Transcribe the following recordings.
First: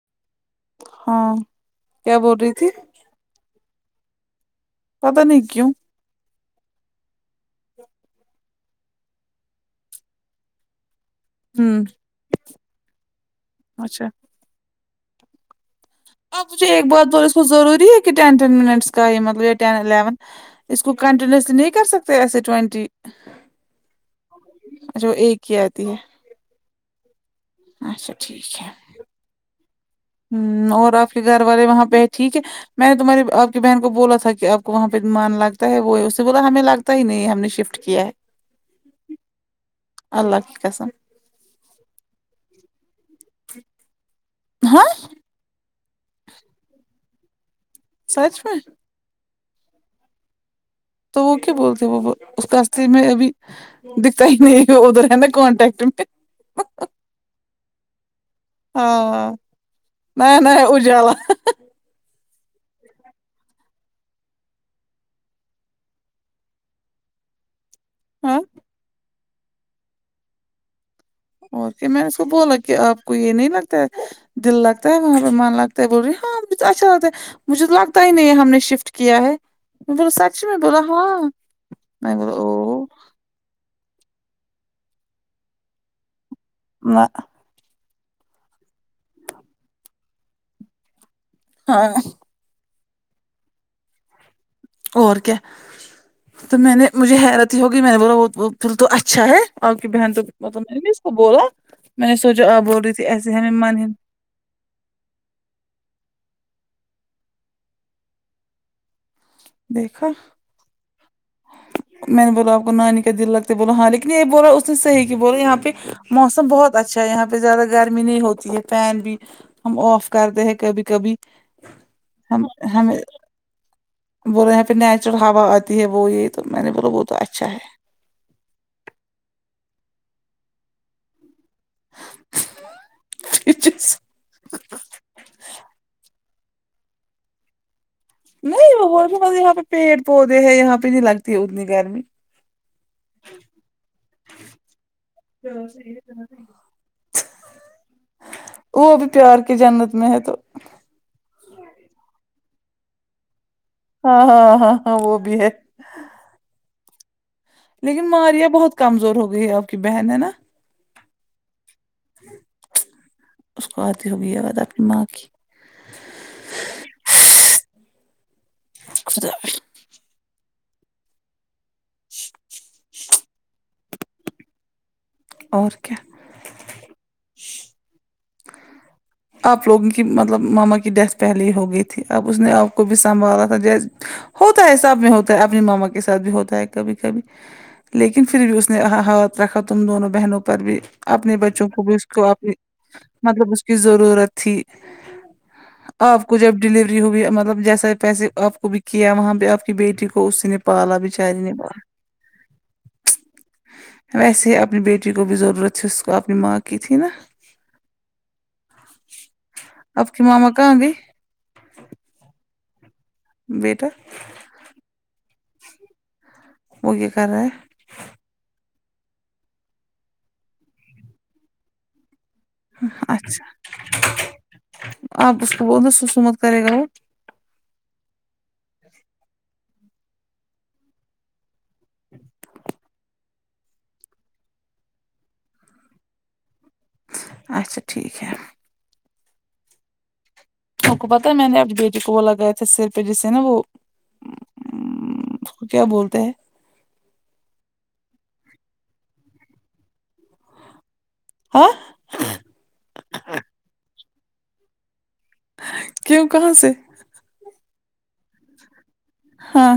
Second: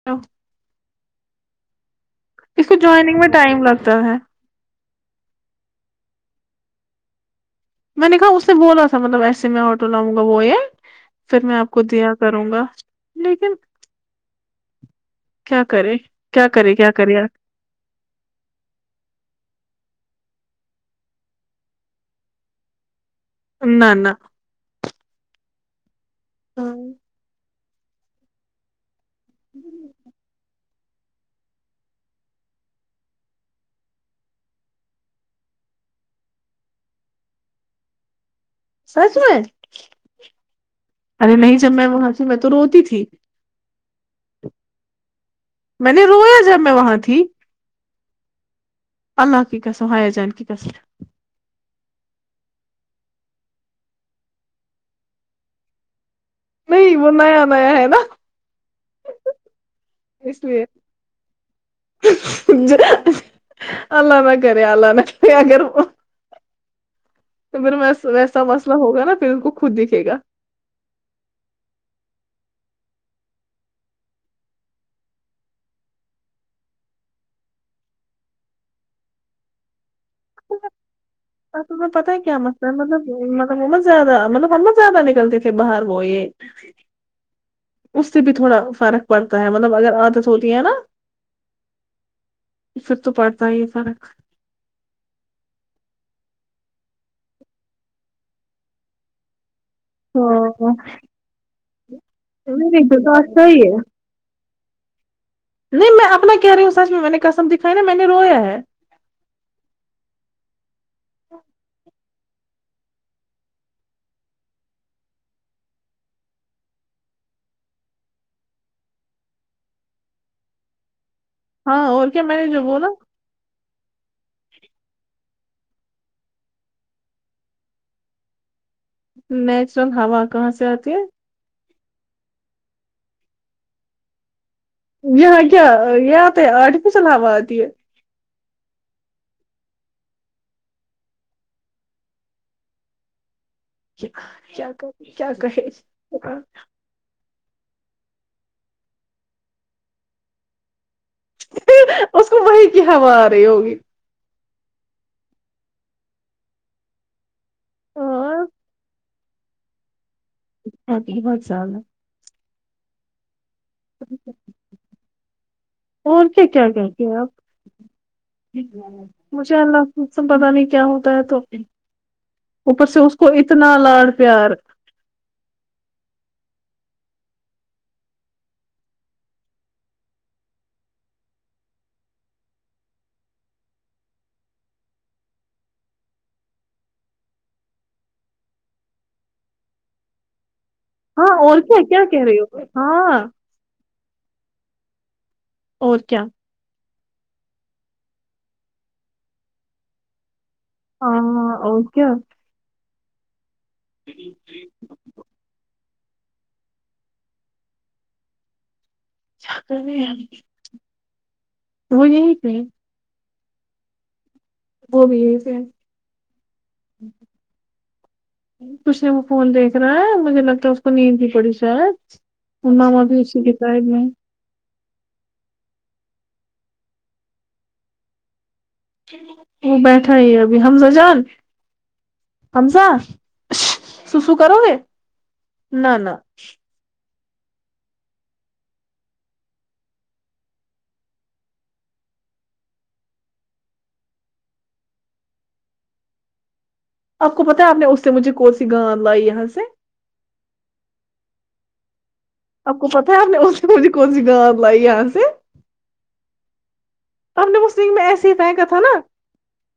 [unintelligible] ہاں کیا بول رہی اس تھی کو جوائنگ میں ٹائم لگتا ہے پتہ نہیں کیوں میں نے کہا اس نے بولا تھا مطلب ایسے میں ہتو لاؤں گا وہ یے پھر میں آپ کو ہوں دیا کروں گا لیکن اچھا کیا کرے کیا آپ مجھے کرے ایک کیا کرے بات یار، اس کو ضروری ہے کہ ٹین نٹن مینٹس کا یے مطلب یے الیون اس کو کنٹینیوس نہیں کر سکتے ایسے ٹوینٹی نہ نہ اچھا وہ ایک ہی آتی ہے ہاں اچھا ٹھیک ہے جی ہمم اور آپ کے گھر والے وہاں پے ٹھیک ہے میں نے تمہاری آپ کی بہن کو بولا تھا کہ آپ کو وہاں پہ من لگتا ہے وہ اس سے بولا ہمیں لگتا تا ہی نہیں ہم نے شفٹ کیا ہے [inaudible] سچ ہے اللہ کی قسم ارے نہیں جب میں وہاں سے میں تو روتی تھی ہاں میں نے رویا جب میں وہاں تھی سچ میں اللہ کی قسم حایا جان کی قسم تو وہ کیوں بولتے وہ اس کاصطتے میں ابھی دکھتا ہی نہیں ادھر رہا کانٹیکٹ میں نہیں وہ نیا نیا ہے نا ہاں نیا اس لیے نیا اجالا اللہ نہ کرے اللہ نہ کرے اگر وہ تو پھر ہاں ویسا مسئلہ ہوگا نا پھر ان کو خود دکھے گا اور کیا میں نے اس کو بولا کہ آپ کو یے نہیں لگتا ہے دل لگتا ہے وہاں پے من لگتا ہے بول رہی ہاں مجھے اچھا لگتا ہے مجھے تو لگتا ہی نہیں ہم نے شفٹ کیا ہے بولا سچ میں بولا ہاں اور تمہیں پتہ میں ہے بولا کیا مسئلہ او مطلب مطلب وہ نہ زیادہ مطلب ہم نہ زیادہ نکلتی تھے باہر وہ یے نہ اس سے بھی تھوڑا فرق پڑتا ہے مطلب اگر عادت ہوتی ہے نا ہاں پھر تو پڑتا ہی ہے فرق اور کیا تو میں نے مجھے حیرت ہی ہوگی میں نے بولا وہ پھر تو اچھا ہے آپ کی بہن تو مطلب ہاں میں نے اس کو بولا میں نے سوچا آ پ نہیں بول نہیں رہی تھی تو ایسے اچھا ہم ہے من ہی نہیں میں اپنا کہہ رہی ہوں سچ میں میں نے قسم دکھائی نا میں نے رویا ہے دیکھا میں نے بولا آپ کو نانی کا دل لگتے بولا ہاں لیکن یے بولا اس نے صحیح کی بولا یہاں پے موسم بہت اچھا ہے یہاں پے زیادہ گرمی نہیں ہوتی ہے فین بھی ہم آف کرتے ہیں کبھی کبھی ہاں اور کیا میں ہم نے جو بولا ہمیں بولے یہاں پے نیچرل ہوا آتی ہے وہ یے تو میں نے بولا وہ تو اچھا ہے نیچرل ہوا کہاں سے آتی ہے ہے یہاں کیا یہاں پے آرٹیفیشل ہوا آتی ہے نہیں یہاں پہ پیڑ پودے ہیں یہاں پے نہیں لگتی ہے اتنی گرمی کیا کیا کر رہےکیا کہے وہ ابھی پیار کی جنت میں ہے تو اس کو وہی کی ہوا آ رہی ہوگی ہاں ہاں ہاں ہاں وہ بھی ہے لیکن اور ماریا بہت کمزور ہو گئی ہے آپ کی بہن ہے نا بہت ہی بہت ذیادہ اس کو آتی ہو گئی یاد اپنی ماں کی اور کیا کیا کہتے آپ خدا مجھے اللہ اس سے پتہ نہیں کیا ہوتا ہے تو اوپر سے اس کو اتنا لاڑ پیار اور کیا آپ لوگوں کی مطلب ماما کی ڈیتھ پہلے ہی ہو گئی تھی اب اس نے آپ کو بھی سنبھالا تھا جیسے ہوتا ہے سب میں ہوتا ہے اپنے ماما کے ساتھ بھی ہوتا ہے کبھی کبھی لیکن پھر بھی اس نے ہاتھ رکھا تم دونوں بہنوں پر بھی ہاں اپنے اور بچوں کیا کو بھی کیا اس کہہ کو رہی ہو ہاں مطلب اس کی ضرورت تھی اور کیا آپ کو جب ڈلیوری ہوئی مطلب جیسا پیسے آپ کو بھی کیا وہاں پے آپ کی بیٹی کو اس نے پالا بچاری نے ہاں اور کیا ویسے ہی اپنی بیٹی کو بھی ضرورت تھی اس کو اپنی ماں کی تھی نا کیا کر رہے آپ کی ماما کہاں گئی ہو وہ یہی پی ہے بیٹا وہ بھی یہی سے ہے وہ کیا کر رہا ہے کچھ نے وہ فون دیکھ رہا ہے مجھے لگتا ہے اس کو نیند ہی پڑی شاید ماما بھی اسی اچھا کے [unintelligible] میں آپ اس کو بول دو سسو مت کرے گا وہ وہ بیٹھا ہی ابھی حمزہ جان حمزہ سسو کرو گے نہ نہ اچھا ٹھیک ہے کو پتہ ہے میں نے اپنی بیٹی کو وہ لگایا تھا سر پے جسے نا وہ کو کیا بولتے ہیں آپ کو پتاہ ہے آپ نے اس سے مجھے کون سی گاند لائی یہاں سے ہاں آپ کو پتہ ہے آپ نے اس میں سے کونی گاند لائی یہاں سے کیوں کہاں سے آپ نے وہ سنگ میں ایسے ہی پہکا تھا نا ہاں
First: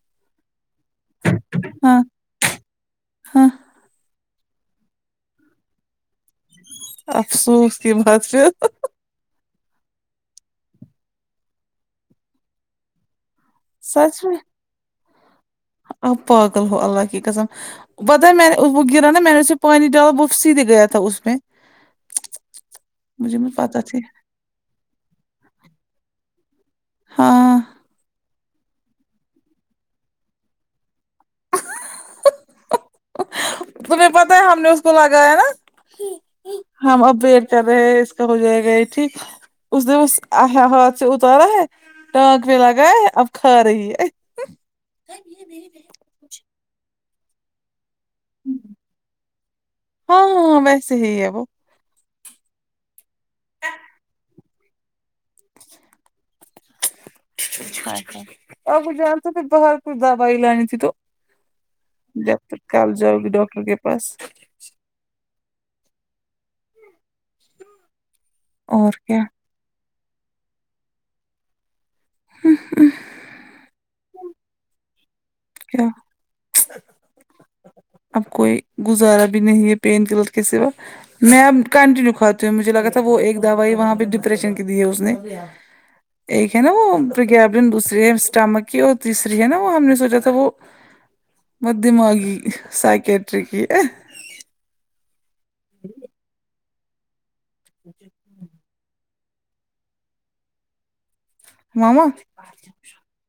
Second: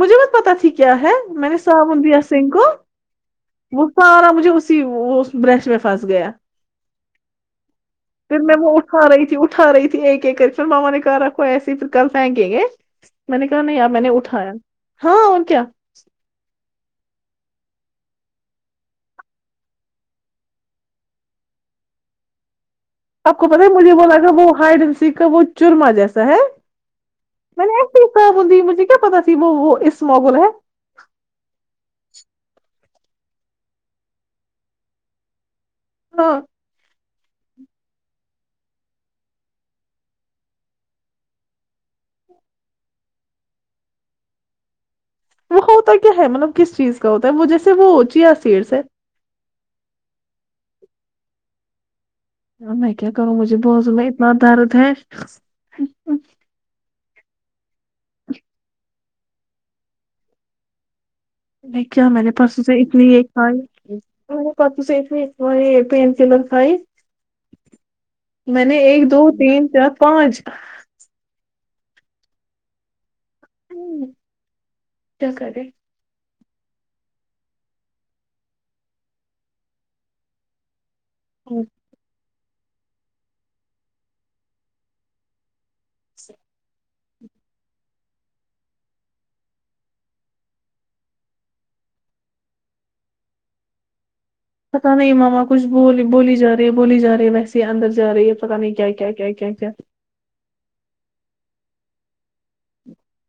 مجھے بت پتہ تھی کیا ہے میں نے صابن ہاں بھیا سے سنگ کو ہاں وہ سارا مجھے اسی برش میں پھنس گیا افسوس کی بات پھر میں وہ اٹھا رہی تھی اٹھا رہی تھی ایک ایک کری پھر ماما نے ک رکھو ایسے پھر کل فھینکے گئے میں نے کہا نہیں یار میں نے اٹھایا ہاں اور کیا آپ پاگل ہو اللہ کی قسم بتہ میں نے وہ گرا نا میں نے اسے پانی ڈالا وہ سیدھے گیا تھا اس میں آپ مجھے کو مت پتہ ہے پتا مجھے تھی وہ لگا وہ ہائیڈین س کا وہ چورما جیسا ہے ہاں میں نے ایسے ہی کہا مجھے کیا پتہ وہ وہ اس مگول ہے تمہیں پتہ ہے ہم نے اس کو لگایا نا ہاں ہم اب بی کر رہے اس کا ہو جائے گا یے ٹھیک اس نے اس ہاتھ سے اتارا ہے ٹانک پے لگایا ہے اب کھا رہی ہے وہ ہوتا ہی کیا ہے مطلب کس چیز کا ہوتا ہے وہ جیسے وہ چیا سیٹ سے ہاں ہاں ویسے ہی ہے وہ ہاں میں کیا کروں مجھے باذو میں اتنا درد ہے [inaudible] اب جان تو پھر باہر کچھ دوائی لانی تھی تو لیکے کیا ہمارے جب پرسو تک سے کل اتنی جاؤ ایک گی کھای ڈاکٹر کے پاس پرسوں سے اتنی ایک تمہاری یے پین کلر کھائی میں نے اور ایک کیا دو تین چار پانچ ہمم آمم کیا کرے کیا اب کوئی گزارا بھی نہیں ہے پین کلر کے سوا میں اب کنٹنییو کھا تو مجھے لگا تھا وہ ایک دوائی وہاں پے ڈپریشن کی دی ہے اس نے ایک ہے نا وہ وگن دوسری ہے اسٹامک کی اور تیسری ہے نا وہ ہم نے سوچا تھا وہ بد دماغی سیکریٹکی پتہ نہیں ماما کچھ بول بولی جا رہی ہے بولی جا رہی ہے ویسے اندر جا رہی ہے پتہ نہیں کیا کیا کیا کیا ماما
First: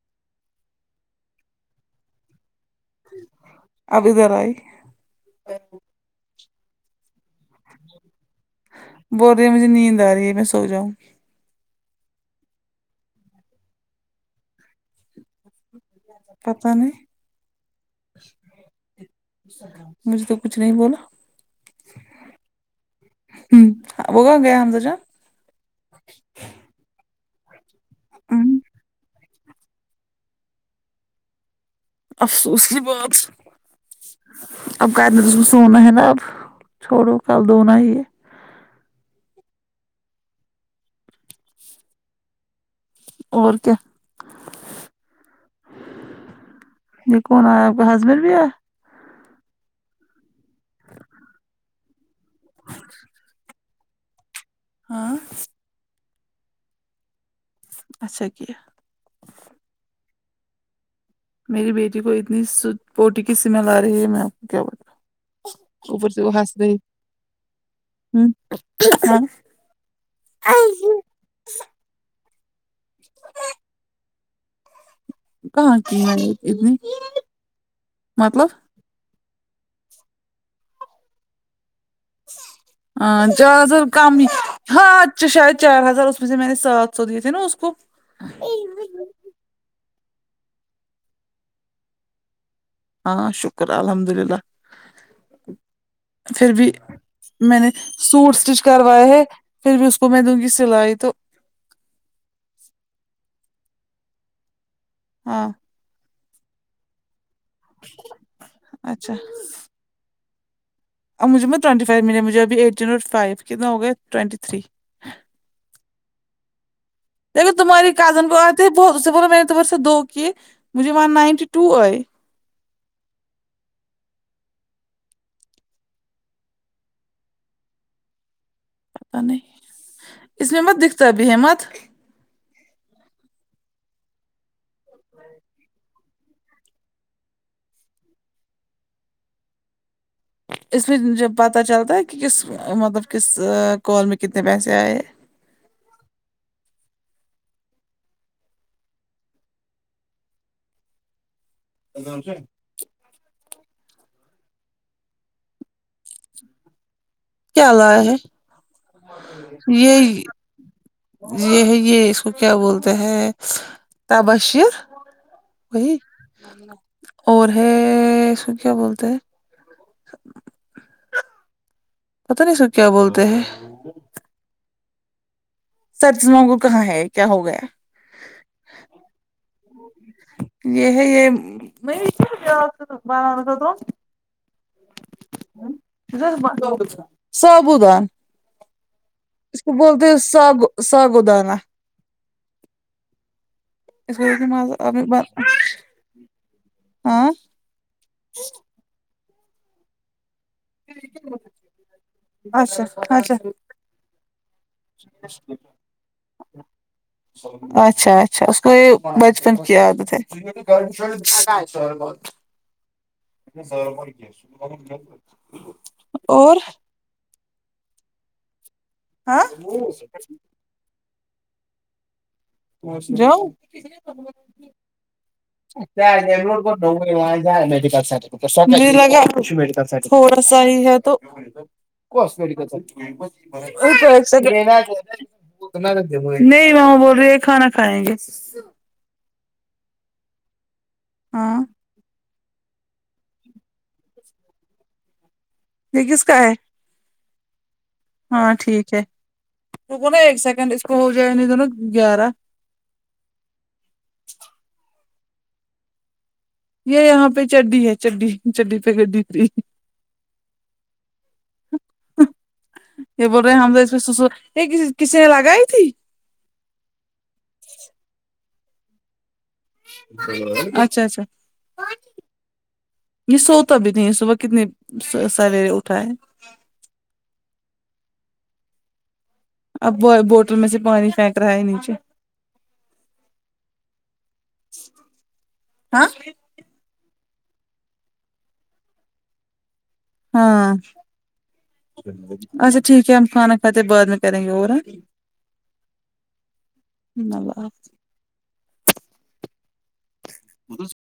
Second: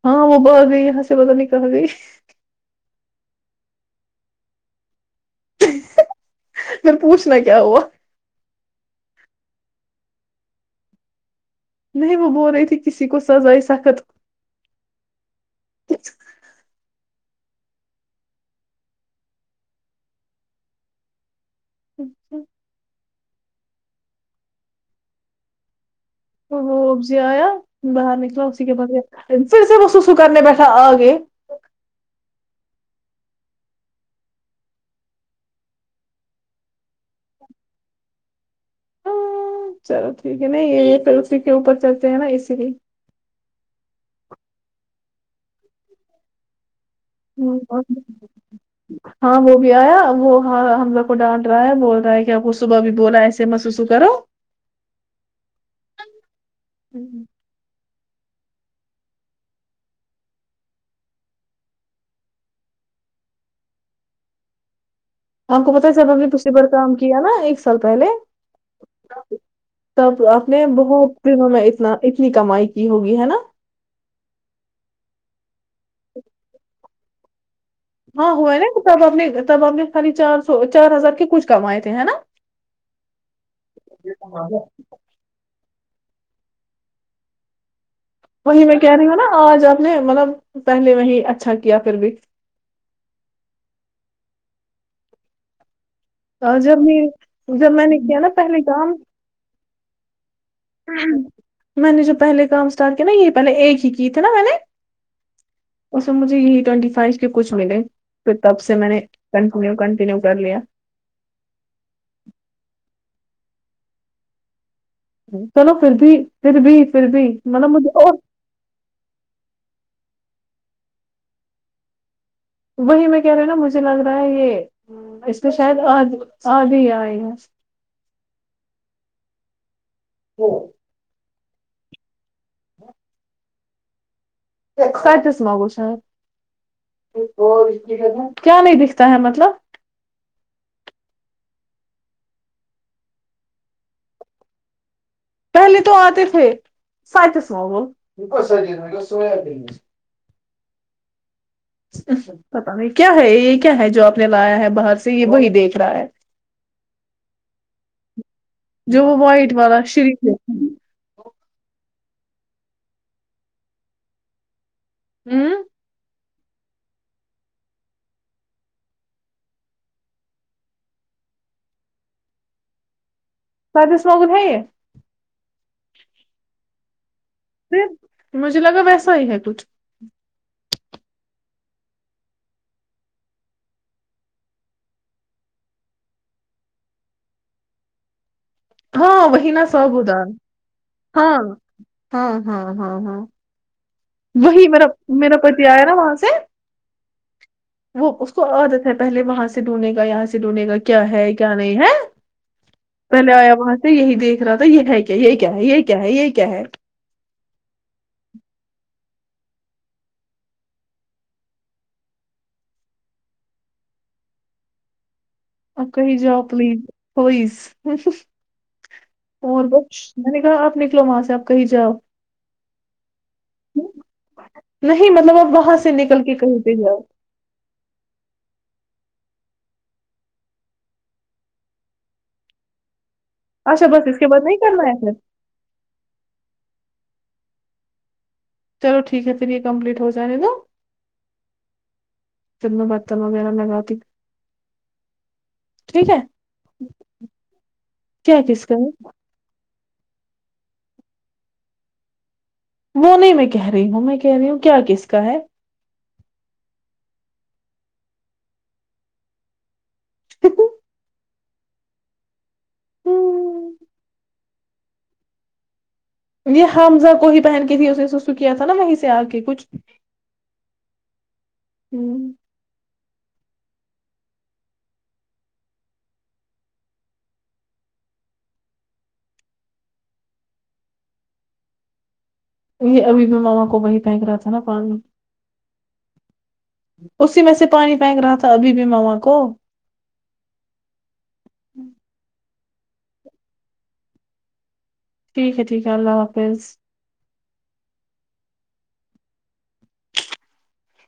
ہاں وہ بھاگ گئی یہاں سے پتا نہیں کہاں گئی اب ادھر آئی پھر پوچھنا کیا ہوا بول رہی مجے نیند آرہی ہے میں سوجاؤں نہیں وہ بول رہی تھی کسی کو سزائی سخت پتہ نہیں مجھے تو کچھ نہیں بولا [unintelligible] [unintelligible] ہوں وہ گیا وہ اب جی آیا باہر نکلا جان اسی کے بعد پھر سے وہ سوسو کرنے بیٹھا آگے افسوس کی بات اب کرنے دو اس کو سونا ہے نا اب چھوڑو کل دھونا ہی ہے ہاں، چلو ٹھیک ہے نہیں یہ یہ پھر اسی کے اوپر چلتے ہیں نا اسی لیے اور کیا یہ کون ہوں آیا آپ ہاں کا ہسبینڈ بھی آیا ہاں وہ بھی آیا وہ ہاں ہمزہ کو ڈانٹ رہا ہے بول رہا ہے ک آپ کو صبح بھی بولا ایسے مت سوسو کرو ہاں اچھا کیا میری بیٹی کو اتنی س پوٹی کی سمل آ رہی ہے میں آپ کو کیا بولوں ہم کو پتا ہے سب ہم نے دوسری بار کام کیا نا ایک سال پہلے ہوں ہاں کب تب آپ نے بہت دنوں میں اتنا اتنی کمائی کی ہوگی ہے نا کہاں کی میں نے اتنی ہاں مطلب ہوا ہے نا تب آپ نے تب آپ نے خالی چار سو چار ہزار کے کچھ کمائے تھے نا ہاں چار سو کم ہی ہات اچھا شاید چار ہزار اس میں سے میں نے سات سو دیے تھے نا اس کو وہی میں کہہ رہی ہوں نا آج آپ نے مطلب پہلے وہی اچھا کیا پھر بھی ہاں شکر الحمد للہ پھر بھی جب میں میں نے جب کیا نا سوٹ اسٹچ پہلے کام کروائے ہے پھر بھی اس کو میں دوں گی سلائی تو میں نے جو پہلے کام اسٹارٹ کیا نا یہ پہلے ایک ہی کی تھی نا میں نے ہاں اسمے مجھے یہی ٹوئنٹی فائیو کے کچھ ملے پھر تب سے میں نے اچھا پورے کنٹیینیو کر لیا اب مجھے ٹوئنٹی فائیو مل مجھے ابھی ایٹین اورٹ فائیو کتنا ہو گیا ٹوئنٹی تھری چلو پھر بھی پھر بھی پھر بھی مطلب مجھے اور ب اسے بولو میں نے تو بس دو کیے مجھے ون نائنٹی ٹو آئے وہی میں کہہ رہے نا مجھے لگ رہا ہے یہ اس میں شاید آدھے آدھے ہی آئے ہیں نہیں اس میں مت دکھتا ہے مت [inaudible] [unintelligible] گوش ہے کیا نہیں دکھتا ہے مطلب اس میں جب پتہ چلتا ہے کہ کس مطلب کس کال میں کتنے پیسے آئے پہلے تو آتے تھے [unintelligible] پتہ نہیں کیا ہے یہ کیا ہے جو آپ نے لایا ہے باہر سے یہ وہی دیکھ رہا ہے کیا لایا ہے جو وہ وائٹ والا شری یہ یہ ہے یہ اس کو کیا بولتے ہے تبشیر ہوں وہی اور ہے اسکو کیا بولتے ہیں پتا نہیں اسکو کیا بولتے ہیں [unintelligible] سچ تم لوگوں کو کہا ہے کیا ہوگیا فر مجھے لگا ویسا ہی ہے کچھ [inaudible] یہ ہے یہ [unintelligible] سابوودا [unintelligible] ہاں وہی نہ سابو دان ساگو ہاں ساگودانہ ہاں ہاں ہاں ہاں اس کو وہی مطلب میرا پتی آیا نا وہاں سے ہاں وہ اس کو عادت ہے پہلے وہاں سے ڈھوننے کا یہاں سے ڈھونے گا کیا ہے کیا نہیں ہے اچھا پہلے اچھا آیا وہاں سے یہی دیکھ دیکھ رہا تھا یہ ہے کیا یہ کیا ہے یہ کیا ہے یہ کیا ہے اچھا اچھا اس کو یہ بچپن کی عادت ہے [unintelligible] اپ کہیں جاؤ اور پلی پلئیس ہاں اور کچھ میں نے کہا آپ نکلو وہاں سے آپ کہیں جاؤ [unintelligible] جاؤ نہیں مطلب آپ وہاں سے نکل کے کہیں پہ جاؤ [unintelligible] میڈیکل س مجھے لگا تھو ڑا سا ہی ہے تو اچھا بس اس کے بعد نہیں کرنا ہے پھر [unintelligible] نہیں وہاں بول رہی ہے کھانا کھائیں گے چلو ٹھیک ہے پھر یہ کمپلیٹ ہو جانے دو ہاں پھر میں برتن وغیرہ لگاتی یہ ٹھیک ہے کس کا کیا ہاں کس کا ٹھیک ہے رکو نا ایک سیکنڈ اس کو ہو جائے د و نا گیارہ وہ نہیں میں کہہ رہی ہوں میں کہہ رہی ہوں کیا کس کا ہے یہ یہاں پہ چڈی ہے چڈی چڈی پہ گڈی پی [inaudible] ہ ہ یہ بول رہے ہمزہ اس پے سو سو یہ کسی کسی نے لگائی تھی یہ ہمزہ کو ہی پہن کے تھی اس نے سو سو کیا تھا نا وہیں سے آ کے کچھ اچھا چھا یہ سوتا بھی نہیں ہے صبح کتنی س سویرے اٹھا ہے اب و بوٹل میں سے پانی پھینک رہا ہے نیچے یہ ابھی بھی ماما کو وہی پھینک رہا تھا نا پانی ہاں اسی میں سے پانی فینک رہا تھا ابھی بھی ماما کو ہاں اچھا ٹھیک ہے ہم کھانا کھاتے بعد میں کریں گے اور ا ٹھیک ہے ٹھیک ہے اللہ حافظ اللہ بڑا [unintelligible]